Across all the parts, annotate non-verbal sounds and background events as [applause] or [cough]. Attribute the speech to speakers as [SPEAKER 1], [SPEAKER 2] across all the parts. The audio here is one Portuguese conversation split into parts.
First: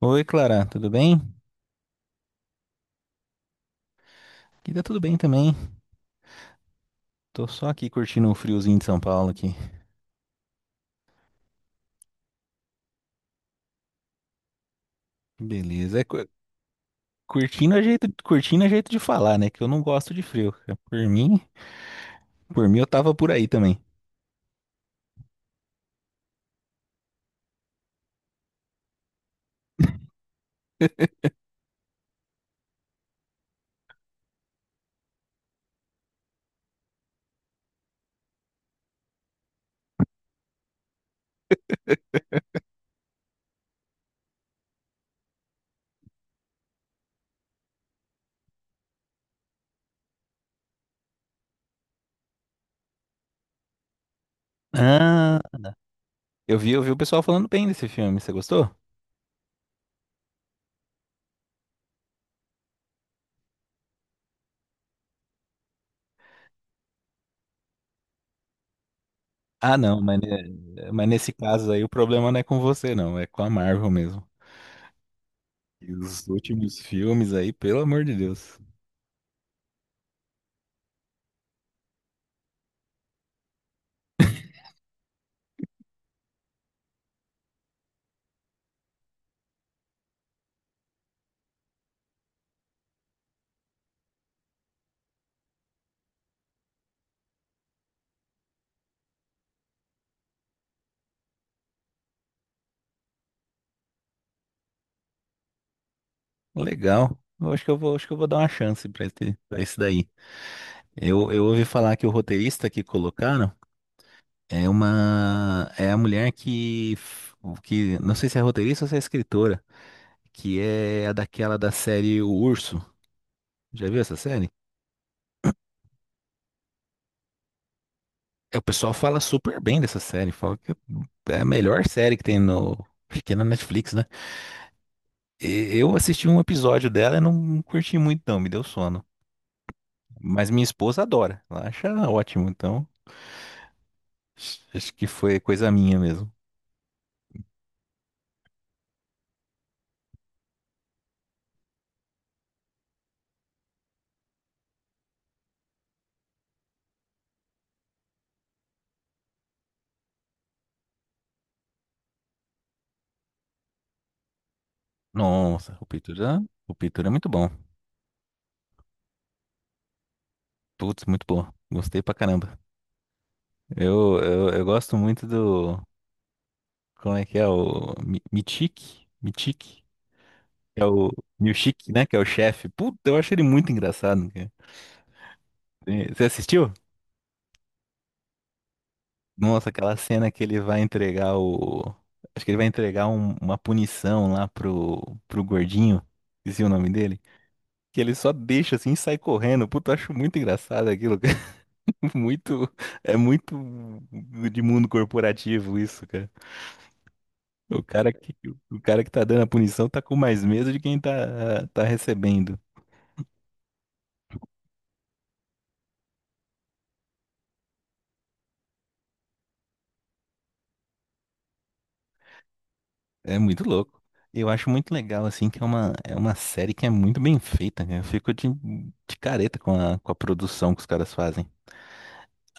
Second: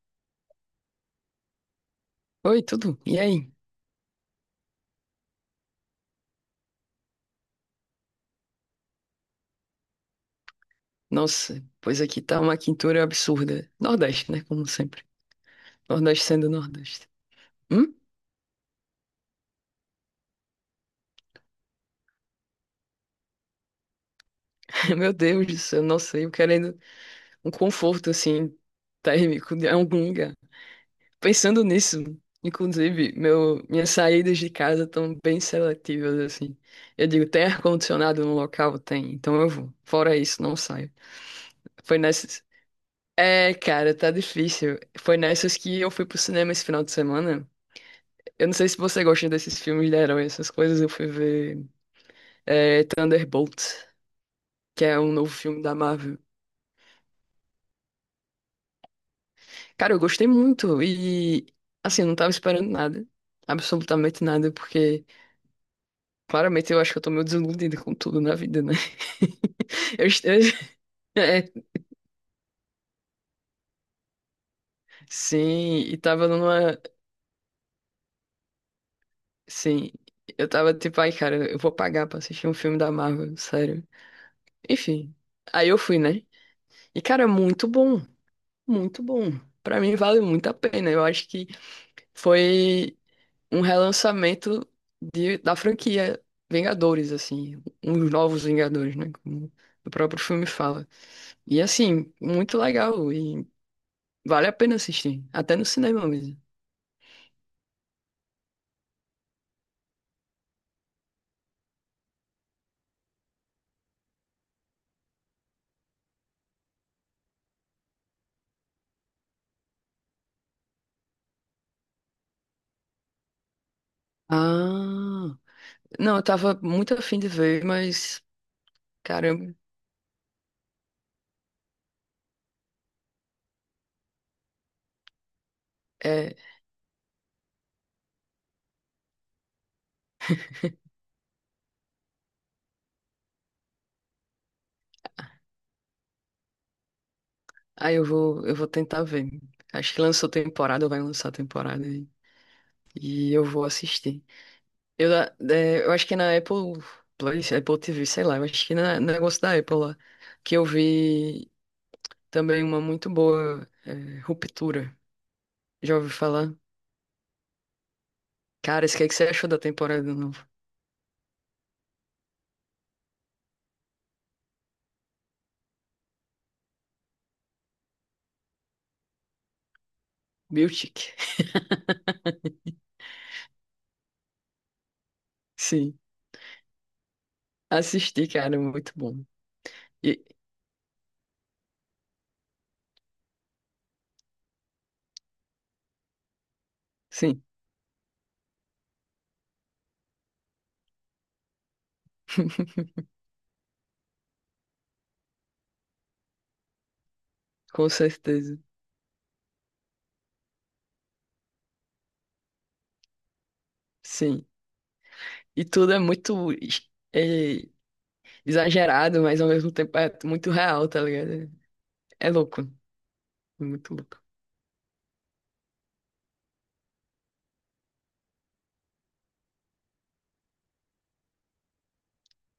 [SPEAKER 1] Oi, Clara, tudo bem?
[SPEAKER 2] Oi, tudo? E aí?
[SPEAKER 1] Aqui tá tudo bem também. Tô só aqui curtindo o friozinho de São Paulo aqui.
[SPEAKER 2] Nossa, pois aqui tá uma quintura absurda. Nordeste, né? Como sempre.
[SPEAKER 1] Beleza. É,
[SPEAKER 2] Nordeste sendo Nordeste.
[SPEAKER 1] curtindo é
[SPEAKER 2] Hum?
[SPEAKER 1] jeito, curtindo é jeito de falar, né? Que eu não gosto de frio. É, por mim eu tava por aí também.
[SPEAKER 2] [laughs] Meu Deus do céu, nossa, eu querendo um conforto, assim, térmico de algum
[SPEAKER 1] [laughs]
[SPEAKER 2] lugar. Pensando nisso, inclusive, minhas saídas de casa estão bem seletivas, assim. Eu digo, tem ar-condicionado no local? Tem, então eu vou. Fora isso, não saio. Foi nessas... É, cara, tá difícil. Foi nessas que eu fui pro cinema esse final de semana. Eu não sei se você gosta desses filmes de herói, essas coisas. Eu fui ver Thunderbolts, que é um novo
[SPEAKER 1] Ah,
[SPEAKER 2] filme da Marvel.
[SPEAKER 1] eu vi o pessoal falando bem desse filme. Você gostou?
[SPEAKER 2] Cara, eu gostei muito e, assim, eu não tava esperando nada. Absolutamente nada, porque claramente eu acho que eu tô meio desiludida com tudo na vida, né? [laughs]
[SPEAKER 1] Ah, não,
[SPEAKER 2] Eu,
[SPEAKER 1] mas,
[SPEAKER 2] est- [laughs]
[SPEAKER 1] ne- mas nesse
[SPEAKER 2] é,
[SPEAKER 1] caso aí o problema não é com você, não. É com a Marvel mesmo.
[SPEAKER 2] sim,
[SPEAKER 1] E
[SPEAKER 2] e
[SPEAKER 1] os
[SPEAKER 2] tava
[SPEAKER 1] últimos
[SPEAKER 2] numa.
[SPEAKER 1] filmes aí, pelo amor de Deus.
[SPEAKER 2] Sim, eu tava tipo, ai, cara, eu vou pagar pra assistir um filme da Marvel, sério.
[SPEAKER 1] [laughs]
[SPEAKER 2] Enfim, aí eu fui, né? E, cara, muito bom, muito bom. Pra mim vale muito a pena. Eu acho que foi um relançamento da franquia Vingadores, assim, uns novos Vingadores, né? Como o próprio filme fala. E assim, muito legal e vale a pena assistir, até no cinema mesmo.
[SPEAKER 1] Legal. Eu acho que acho que eu vou dar uma chance pra esse daí. Eu ouvi falar que o roteirista que colocaram é uma é a mulher que não sei se é roteirista ou se é escritora, que é a daquela da série O Urso. Já viu essa série?
[SPEAKER 2] Ah, não, eu tava muito afim de ver, mas
[SPEAKER 1] É, o pessoal fala
[SPEAKER 2] caramba,
[SPEAKER 1] super bem dessa série, fala que é a melhor série que tem no, acho que é na Netflix, né? Eu assisti
[SPEAKER 2] é,
[SPEAKER 1] um episódio dela e não curti muito não, me deu sono. Mas minha esposa adora, ela acha ótimo, então acho que foi coisa minha mesmo.
[SPEAKER 2] aí eu vou tentar ver. Acho que lançou temporada, vai lançar temporada e eu vou assistir. É, eu acho que na Apple Play, Apple TV, sei lá, eu acho que no negócio da Apple lá, que eu vi também uma muito boa é, Ruptura.
[SPEAKER 1] Nossa, o
[SPEAKER 2] Já ouvi
[SPEAKER 1] Pitura,
[SPEAKER 2] falar?
[SPEAKER 1] o Pitura é muito bom.
[SPEAKER 2] Cara, isso que é que você achou da temporada nova?
[SPEAKER 1] Putz, muito bom. Gostei pra caramba. Eu gosto muito do. Como é que é? O Mitique? Mitique? Que é o
[SPEAKER 2] Miltic. [laughs]
[SPEAKER 1] Milchick, né? Que é o chefe. Puta, eu acho ele muito engraçado, né, cara.
[SPEAKER 2] Sim,
[SPEAKER 1] Você assistiu?
[SPEAKER 2] assisti, cara, muito bom.
[SPEAKER 1] Nossa, aquela
[SPEAKER 2] E,
[SPEAKER 1] cena que ele vai entregar o. Acho que ele vai entregar uma punição lá pro, gordinho. Esqueci o nome dele.
[SPEAKER 2] sim,
[SPEAKER 1] Que ele só deixa assim e sai correndo. Puta, eu acho muito engraçado aquilo, cara. [laughs] Muito.
[SPEAKER 2] [laughs]
[SPEAKER 1] É muito de mundo corporativo isso, cara. O
[SPEAKER 2] com
[SPEAKER 1] cara que,
[SPEAKER 2] certeza,
[SPEAKER 1] o cara que tá dando a punição tá com mais medo de quem tá recebendo.
[SPEAKER 2] sim. E tudo é muito é, exagerado, mas ao mesmo tempo é muito real, tá ligado? É louco,
[SPEAKER 1] É muito
[SPEAKER 2] é muito
[SPEAKER 1] louco.
[SPEAKER 2] louco.
[SPEAKER 1] Eu acho muito legal, assim, que é uma série que é muito bem feita, né? Eu fico de careta com a produção que os caras fazem.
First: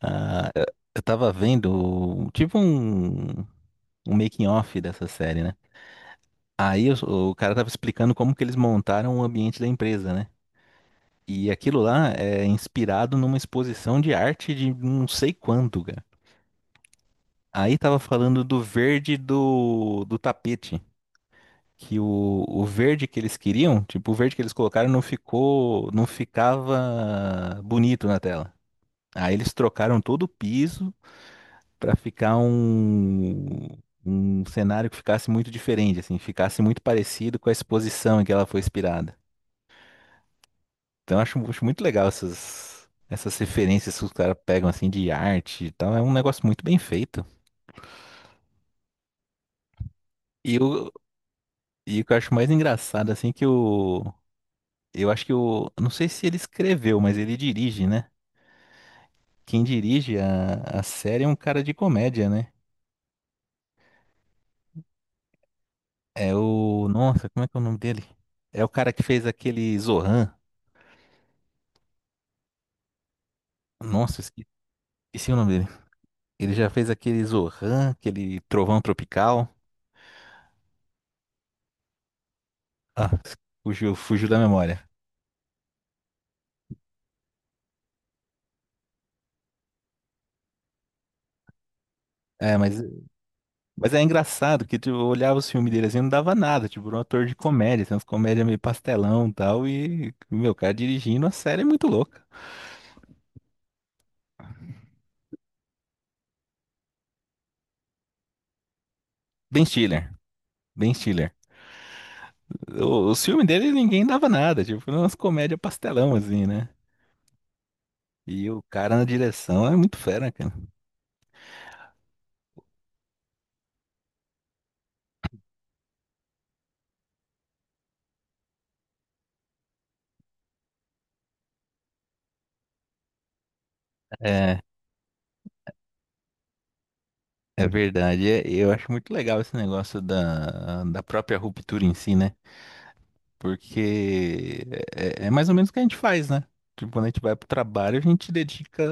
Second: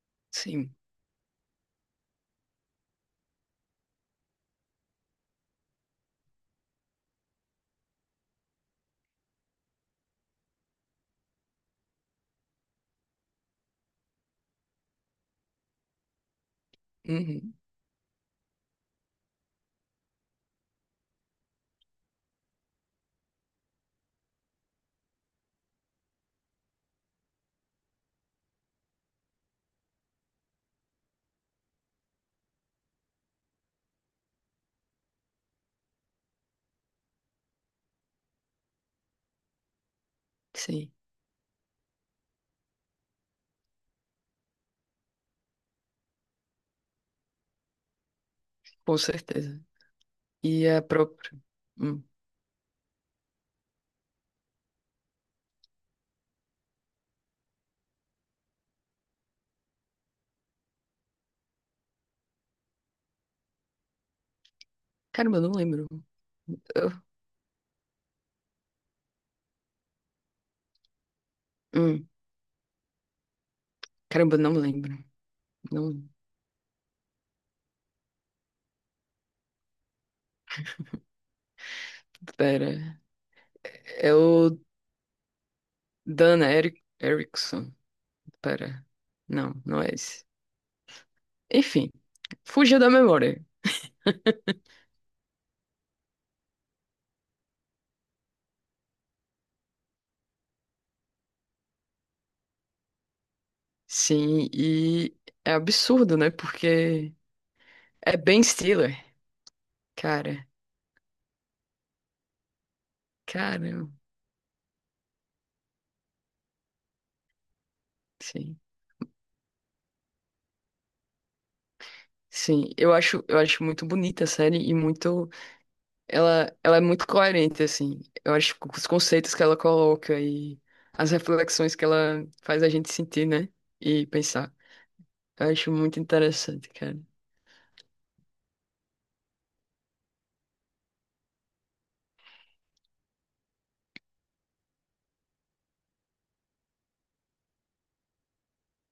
[SPEAKER 1] Ah, eu
[SPEAKER 2] Sim.
[SPEAKER 1] eu tava vendo, tipo um making of dessa série, né? Aí o cara tava explicando como que eles montaram o ambiente da empresa, né? E aquilo lá é inspirado numa exposição de arte de não sei quanto, cara.
[SPEAKER 2] Uhum.
[SPEAKER 1] Aí tava falando do verde do tapete. Que o verde que eles queriam, tipo, o verde que eles colocaram não ficou, não ficava bonito na tela. Aí eles trocaram todo o piso pra ficar um cenário que ficasse muito diferente, assim, ficasse muito parecido com a exposição em que ela foi inspirada.
[SPEAKER 2] Sim,
[SPEAKER 1] Então eu acho muito legal essas referências que os caras pegam, assim, de arte e tal. É um negócio muito bem feito.
[SPEAKER 2] com certeza.
[SPEAKER 1] E
[SPEAKER 2] E a
[SPEAKER 1] o,
[SPEAKER 2] própria.
[SPEAKER 1] e
[SPEAKER 2] Hum.
[SPEAKER 1] o que eu acho mais engraçado, assim, é que o... Eu acho que o... Não sei se ele escreveu, mas ele dirige, né? Quem dirige a série é um cara de comédia, né?
[SPEAKER 2] Caramba, eu não lembro.
[SPEAKER 1] É o.
[SPEAKER 2] Eu-
[SPEAKER 1] Nossa, como é que é o nome dele? É o cara que fez aquele Zohan.
[SPEAKER 2] hum.
[SPEAKER 1] Nossa,
[SPEAKER 2] Caramba, eu
[SPEAKER 1] esque-
[SPEAKER 2] não lembro.
[SPEAKER 1] esqueci o nome dele.
[SPEAKER 2] Não,
[SPEAKER 1] Ele já fez aquele Zohan, aquele Trovão Tropical.
[SPEAKER 2] pera.
[SPEAKER 1] Ah, fugiu,
[SPEAKER 2] É
[SPEAKER 1] fugiu da
[SPEAKER 2] o
[SPEAKER 1] memória.
[SPEAKER 2] Dan Erickson. Pera. Não, não é esse. Enfim,
[SPEAKER 1] É, mas,
[SPEAKER 2] fugiu da memória.
[SPEAKER 1] mas é engraçado que tu olhava os filmes dele assim, não dava nada. Tipo, era um ator de comédia, assim, umas comédias meio pastelão e tal. E, meu, o cara dirigindo a série é muito louca.
[SPEAKER 2] Sim, e é absurdo, né? Porque é Ben Stiller.
[SPEAKER 1] Ben Stiller.
[SPEAKER 2] Cara,
[SPEAKER 1] Ben Stiller. Os filmes dele
[SPEAKER 2] caramba.
[SPEAKER 1] ninguém dava nada, tipo, foi umas comédias pastelão, assim, né? E
[SPEAKER 2] Sim.
[SPEAKER 1] o cara na direção é muito fera, cara.
[SPEAKER 2] Sim, eu acho muito bonita a série e muito. Ela é muito coerente, assim. Eu acho que os conceitos que ela coloca e as reflexões que ela faz a gente sentir, né? E pensar.
[SPEAKER 1] É,
[SPEAKER 2] Eu acho muito interessante, cara.
[SPEAKER 1] é verdade. É, eu acho muito legal esse negócio da própria ruptura em si, né? Porque é mais ou menos o que a gente faz, né? Tipo, quando a gente vai pro trabalho, a gente dedica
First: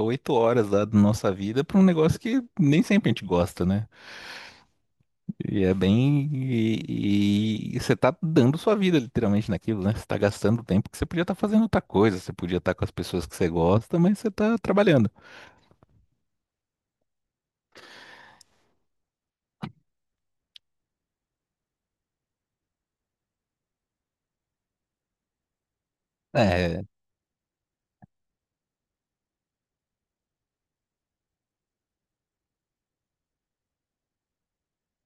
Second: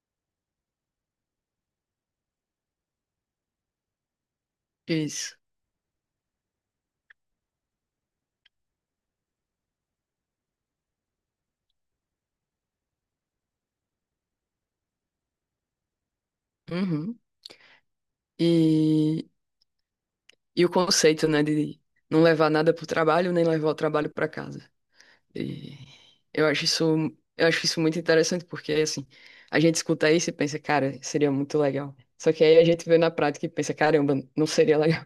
[SPEAKER 1] 8 horas lá da nossa vida pra um negócio que nem sempre a gente gosta, né?
[SPEAKER 2] Isso.
[SPEAKER 1] E é bem. E você tá dando sua vida literalmente naquilo, né? Você tá gastando tempo que você podia estar fazendo outra coisa, você podia estar com as pessoas que você gosta, mas você tá trabalhando.
[SPEAKER 2] Uhum. E, e o conceito, né, de não levar nada pro trabalho, nem levar o trabalho pra casa. E eu acho
[SPEAKER 1] É,
[SPEAKER 2] isso, eu acho isso muito interessante, porque, assim, a gente escuta isso e pensa, cara, seria muito legal. Só que aí a gente vê na prática e pensa, caramba, não seria legal.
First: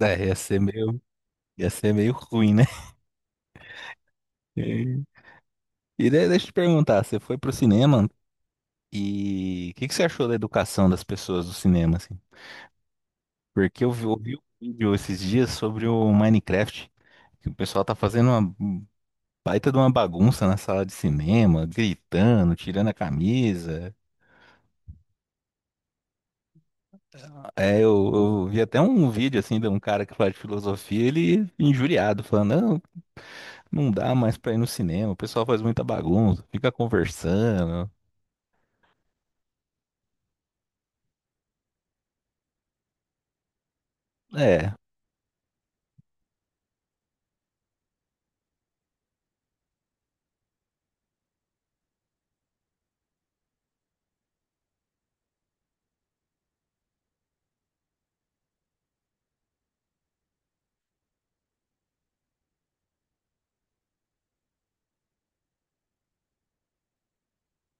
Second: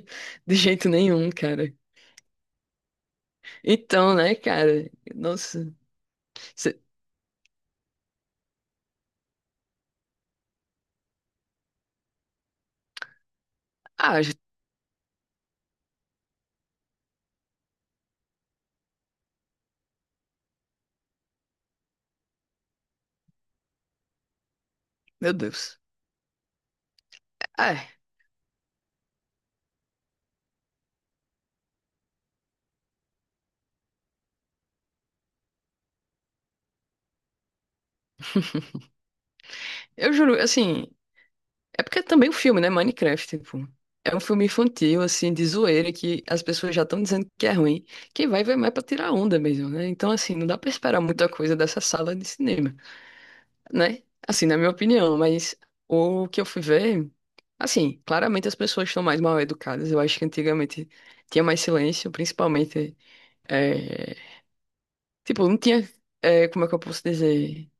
[SPEAKER 1] é, ia
[SPEAKER 2] De
[SPEAKER 1] ser
[SPEAKER 2] jeito
[SPEAKER 1] meio,
[SPEAKER 2] nenhum,
[SPEAKER 1] ia
[SPEAKER 2] cara.
[SPEAKER 1] ser meio ruim, né? [laughs]
[SPEAKER 2] Então, né, cara?
[SPEAKER 1] E
[SPEAKER 2] Nossa.
[SPEAKER 1] e daí, deixa eu te
[SPEAKER 2] cê-
[SPEAKER 1] perguntar, você foi pro cinema e o que, que você achou da educação das pessoas do cinema, assim? Porque eu vi,
[SPEAKER 2] Ah,
[SPEAKER 1] ouvi
[SPEAKER 2] j-
[SPEAKER 1] um vídeo esses dias sobre o Minecraft, que o pessoal tá fazendo uma um baita de uma bagunça na sala de cinema, gritando, tirando a camisa.
[SPEAKER 2] meu Deus.
[SPEAKER 1] É,
[SPEAKER 2] Ah,
[SPEAKER 1] eu vi até um vídeo assim de um cara que fala de filosofia, ele injuriado, falando, não, não dá mais pra ir no cinema, o pessoal faz muita bagunça, fica conversando.
[SPEAKER 2] eu juro, assim. É porque é também um filme, né? Minecraft, tipo. É um filme
[SPEAKER 1] É,
[SPEAKER 2] infantil, assim, de zoeira, que as pessoas já estão dizendo que é ruim. Quem vai, vai mais pra tirar onda mesmo, né? Então, assim, não dá pra esperar muita coisa dessa sala de cinema, né? Assim, na minha opinião, mas o que eu fui ver. Assim, claramente as pessoas estão mais mal educadas. Eu acho que antigamente tinha mais silêncio, principalmente. é, Tipo, não tinha. Como é que eu posso dizer?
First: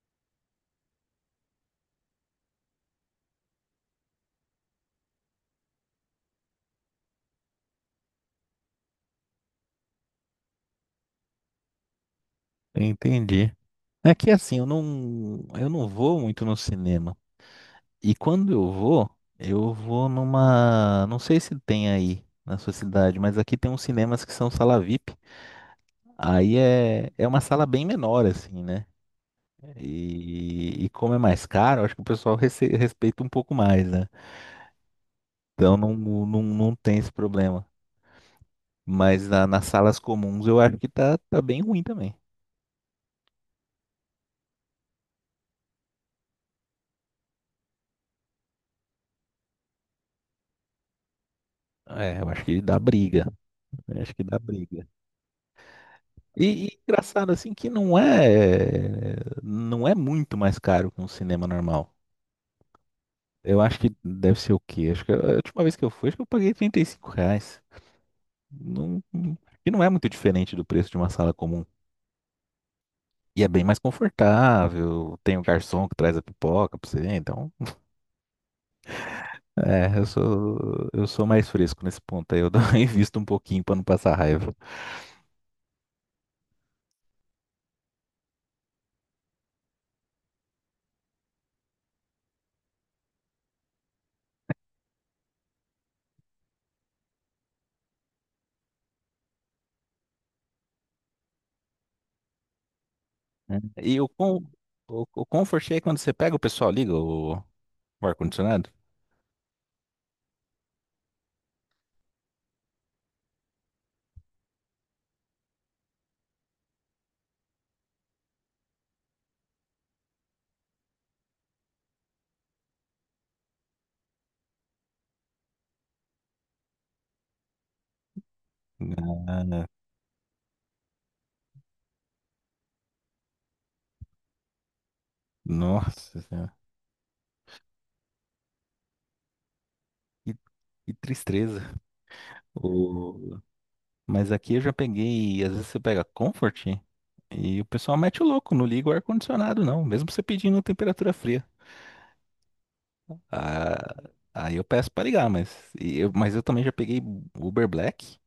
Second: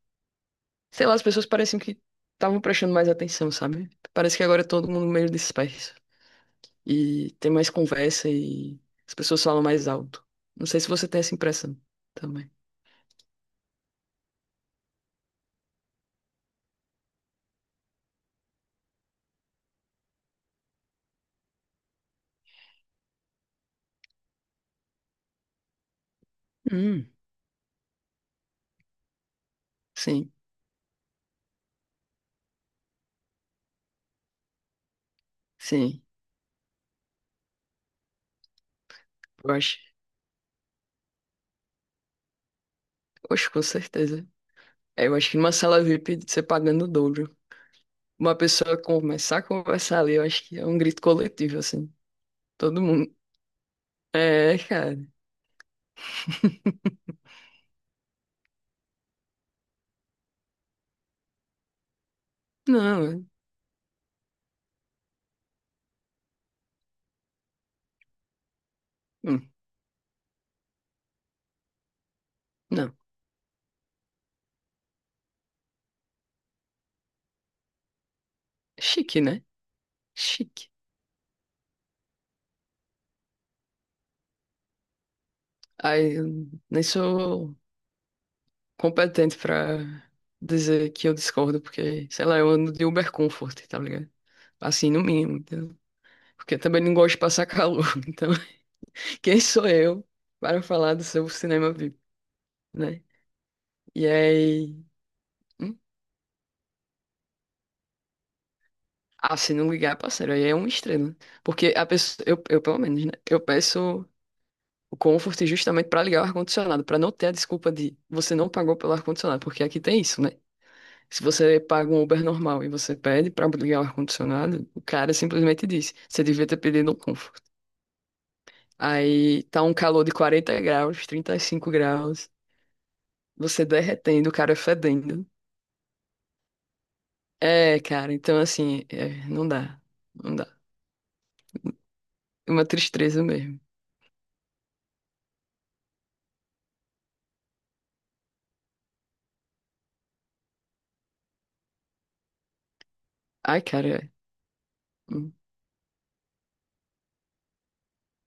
[SPEAKER 2] Sei lá, as pessoas pareciam que estavam prestando mais atenção, sabe? Parece que agora é todo mundo meio disperso. E tem mais conversa e as pessoas falam mais alto. Não sei se você tem essa impressão também.
[SPEAKER 1] entendi. É que assim, eu não vou muito no cinema. E quando eu vou numa, não sei se tem aí na sua cidade, mas aqui tem uns cinemas que são sala VIP. Aí é,
[SPEAKER 2] Hum.
[SPEAKER 1] é uma sala bem menor assim, né?
[SPEAKER 2] Sim,
[SPEAKER 1] E como é mais caro, acho que o pessoal respeita um pouco mais, né? Então não,
[SPEAKER 2] sim.
[SPEAKER 1] não, não tem esse problema. Mas na-
[SPEAKER 2] Eu
[SPEAKER 1] nas
[SPEAKER 2] acho.
[SPEAKER 1] salas comuns eu acho que tá bem ruim também.
[SPEAKER 2] Oxe, com certeza. É, eu acho que numa sala VIP, você pagando o dobro. Uma pessoa começar a conversar ali, eu acho que é um grito coletivo, assim.
[SPEAKER 1] É, eu acho que dá
[SPEAKER 2] Todo mundo.
[SPEAKER 1] briga. Eu acho que dá
[SPEAKER 2] É,
[SPEAKER 1] briga.
[SPEAKER 2] cara.
[SPEAKER 1] E engraçado assim que não é muito mais caro que um cinema normal.
[SPEAKER 2] Não, é-
[SPEAKER 1] Eu acho que deve ser o quê? Acho que a última vez que eu fui, acho que eu paguei R$ 35. Não,
[SPEAKER 2] hum,
[SPEAKER 1] e não é muito diferente do preço de uma sala comum.
[SPEAKER 2] não.
[SPEAKER 1] E é bem mais confortável, tem o garçom que traz a pipoca pra você, então.
[SPEAKER 2] Chique, né?
[SPEAKER 1] É, eu
[SPEAKER 2] Chique.
[SPEAKER 1] sou, eu sou mais fresco nesse ponto aí, [laughs] invisto um pouquinho pra não passar raiva.
[SPEAKER 2] Aí, eu nem sou competente pra dizer que eu discordo, porque, sei lá, eu ando de Uber Comfort, tá ligado? Assim, no mínimo, entendeu? Porque eu também não gosto de passar calor. [laughs] Então, quem sou eu para falar do seu cinema VIP, né?
[SPEAKER 1] Né? E
[SPEAKER 2] E
[SPEAKER 1] o, com,
[SPEAKER 2] aí.
[SPEAKER 1] o, o comfort
[SPEAKER 2] Hum?
[SPEAKER 1] é quando você pega, o pessoal liga o ar-condicionado?
[SPEAKER 2] Ah, se não ligar, parceiro, aí é um estrela. Né? Porque a pessoa. Pelo menos, né? Eu peço o Comfort justamente pra ligar o ar-condicionado, pra não ter a desculpa de você não pagou pelo ar-condicionado, porque aqui tem isso, né? Se você paga um Uber normal e você pede pra ligar o ar-condicionado, o cara simplesmente diz, você devia ter pedido um Comfort. Aí tá
[SPEAKER 1] Ah,
[SPEAKER 2] um calor de 40 graus, 35 graus, você derretendo, o cara fedendo.
[SPEAKER 1] nossa,
[SPEAKER 2] É, cara, então assim, é, não dá,
[SPEAKER 1] Que,
[SPEAKER 2] não dá.
[SPEAKER 1] que tristeza.
[SPEAKER 2] É uma tristeza
[SPEAKER 1] O...
[SPEAKER 2] mesmo.
[SPEAKER 1] Mas aqui eu já peguei, às vezes você pega Comfort e o pessoal mete o louco, não liga o ar-condicionado não, mesmo você pedindo temperatura fria.
[SPEAKER 2] Ai, cara,
[SPEAKER 1] Ah,
[SPEAKER 2] é.
[SPEAKER 1] aí eu peço pra ligar,
[SPEAKER 2] Hum,
[SPEAKER 1] mas eu também já peguei Uber Black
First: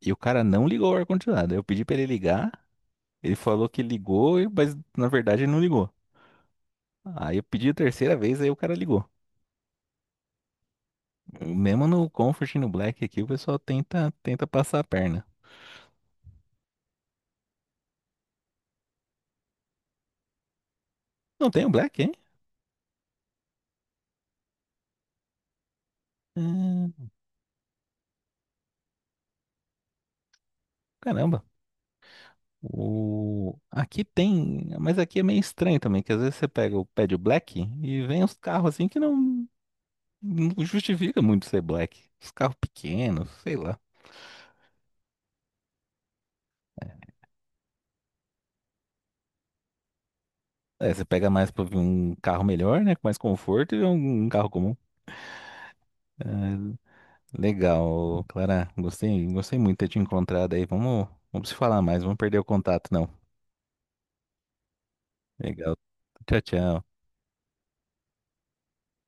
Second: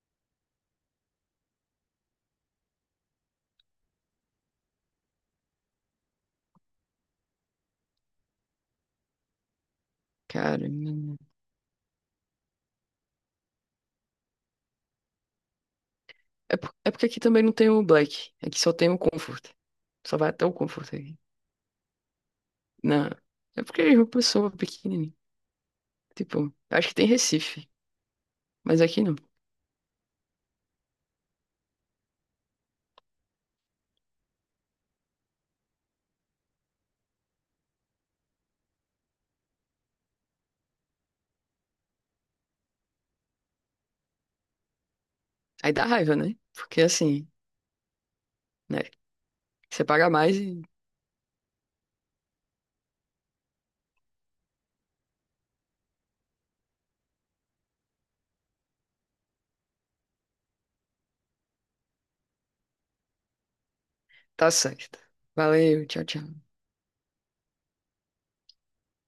[SPEAKER 1] e o cara não ligou o ar-condicionado. Eu pedi pra ele ligar, ele falou que ligou, mas na verdade ele não ligou. Aí eu pedi a terceira vez, aí o cara ligou.
[SPEAKER 2] cara,
[SPEAKER 1] Mesmo no Comfort e no Black aqui, o pessoal tenta passar a perna.
[SPEAKER 2] é porque aqui também não tem o Black, aqui só tem o Comfort. Só vai até o Comfort aqui.
[SPEAKER 1] Não tem o Black, hein?
[SPEAKER 2] Não, é porque é uma pessoa pequenininha. Tipo, acho
[SPEAKER 1] Hum,
[SPEAKER 2] que tem Recife, mas aqui não.
[SPEAKER 1] Caramba. Aqui tem, mas aqui é meio estranho também, que às vezes você pega o pé de black e vem uns carros assim que não justifica muito ser black. Os carros pequenos, sei lá.
[SPEAKER 2] Aí dá raiva, né? Porque assim, né? Você paga mais e
[SPEAKER 1] É, você pega mais pra um carro melhor, né? Com mais conforto e um carro comum. É, legal, Clara. Gostei muito de ter te encontrado aí. Vamos se falar mais, vamos perder o contato, não.
[SPEAKER 2] tá certo.
[SPEAKER 1] Legal.
[SPEAKER 2] Valeu, tchau,
[SPEAKER 1] Tchau,
[SPEAKER 2] tchau.
[SPEAKER 1] tchau.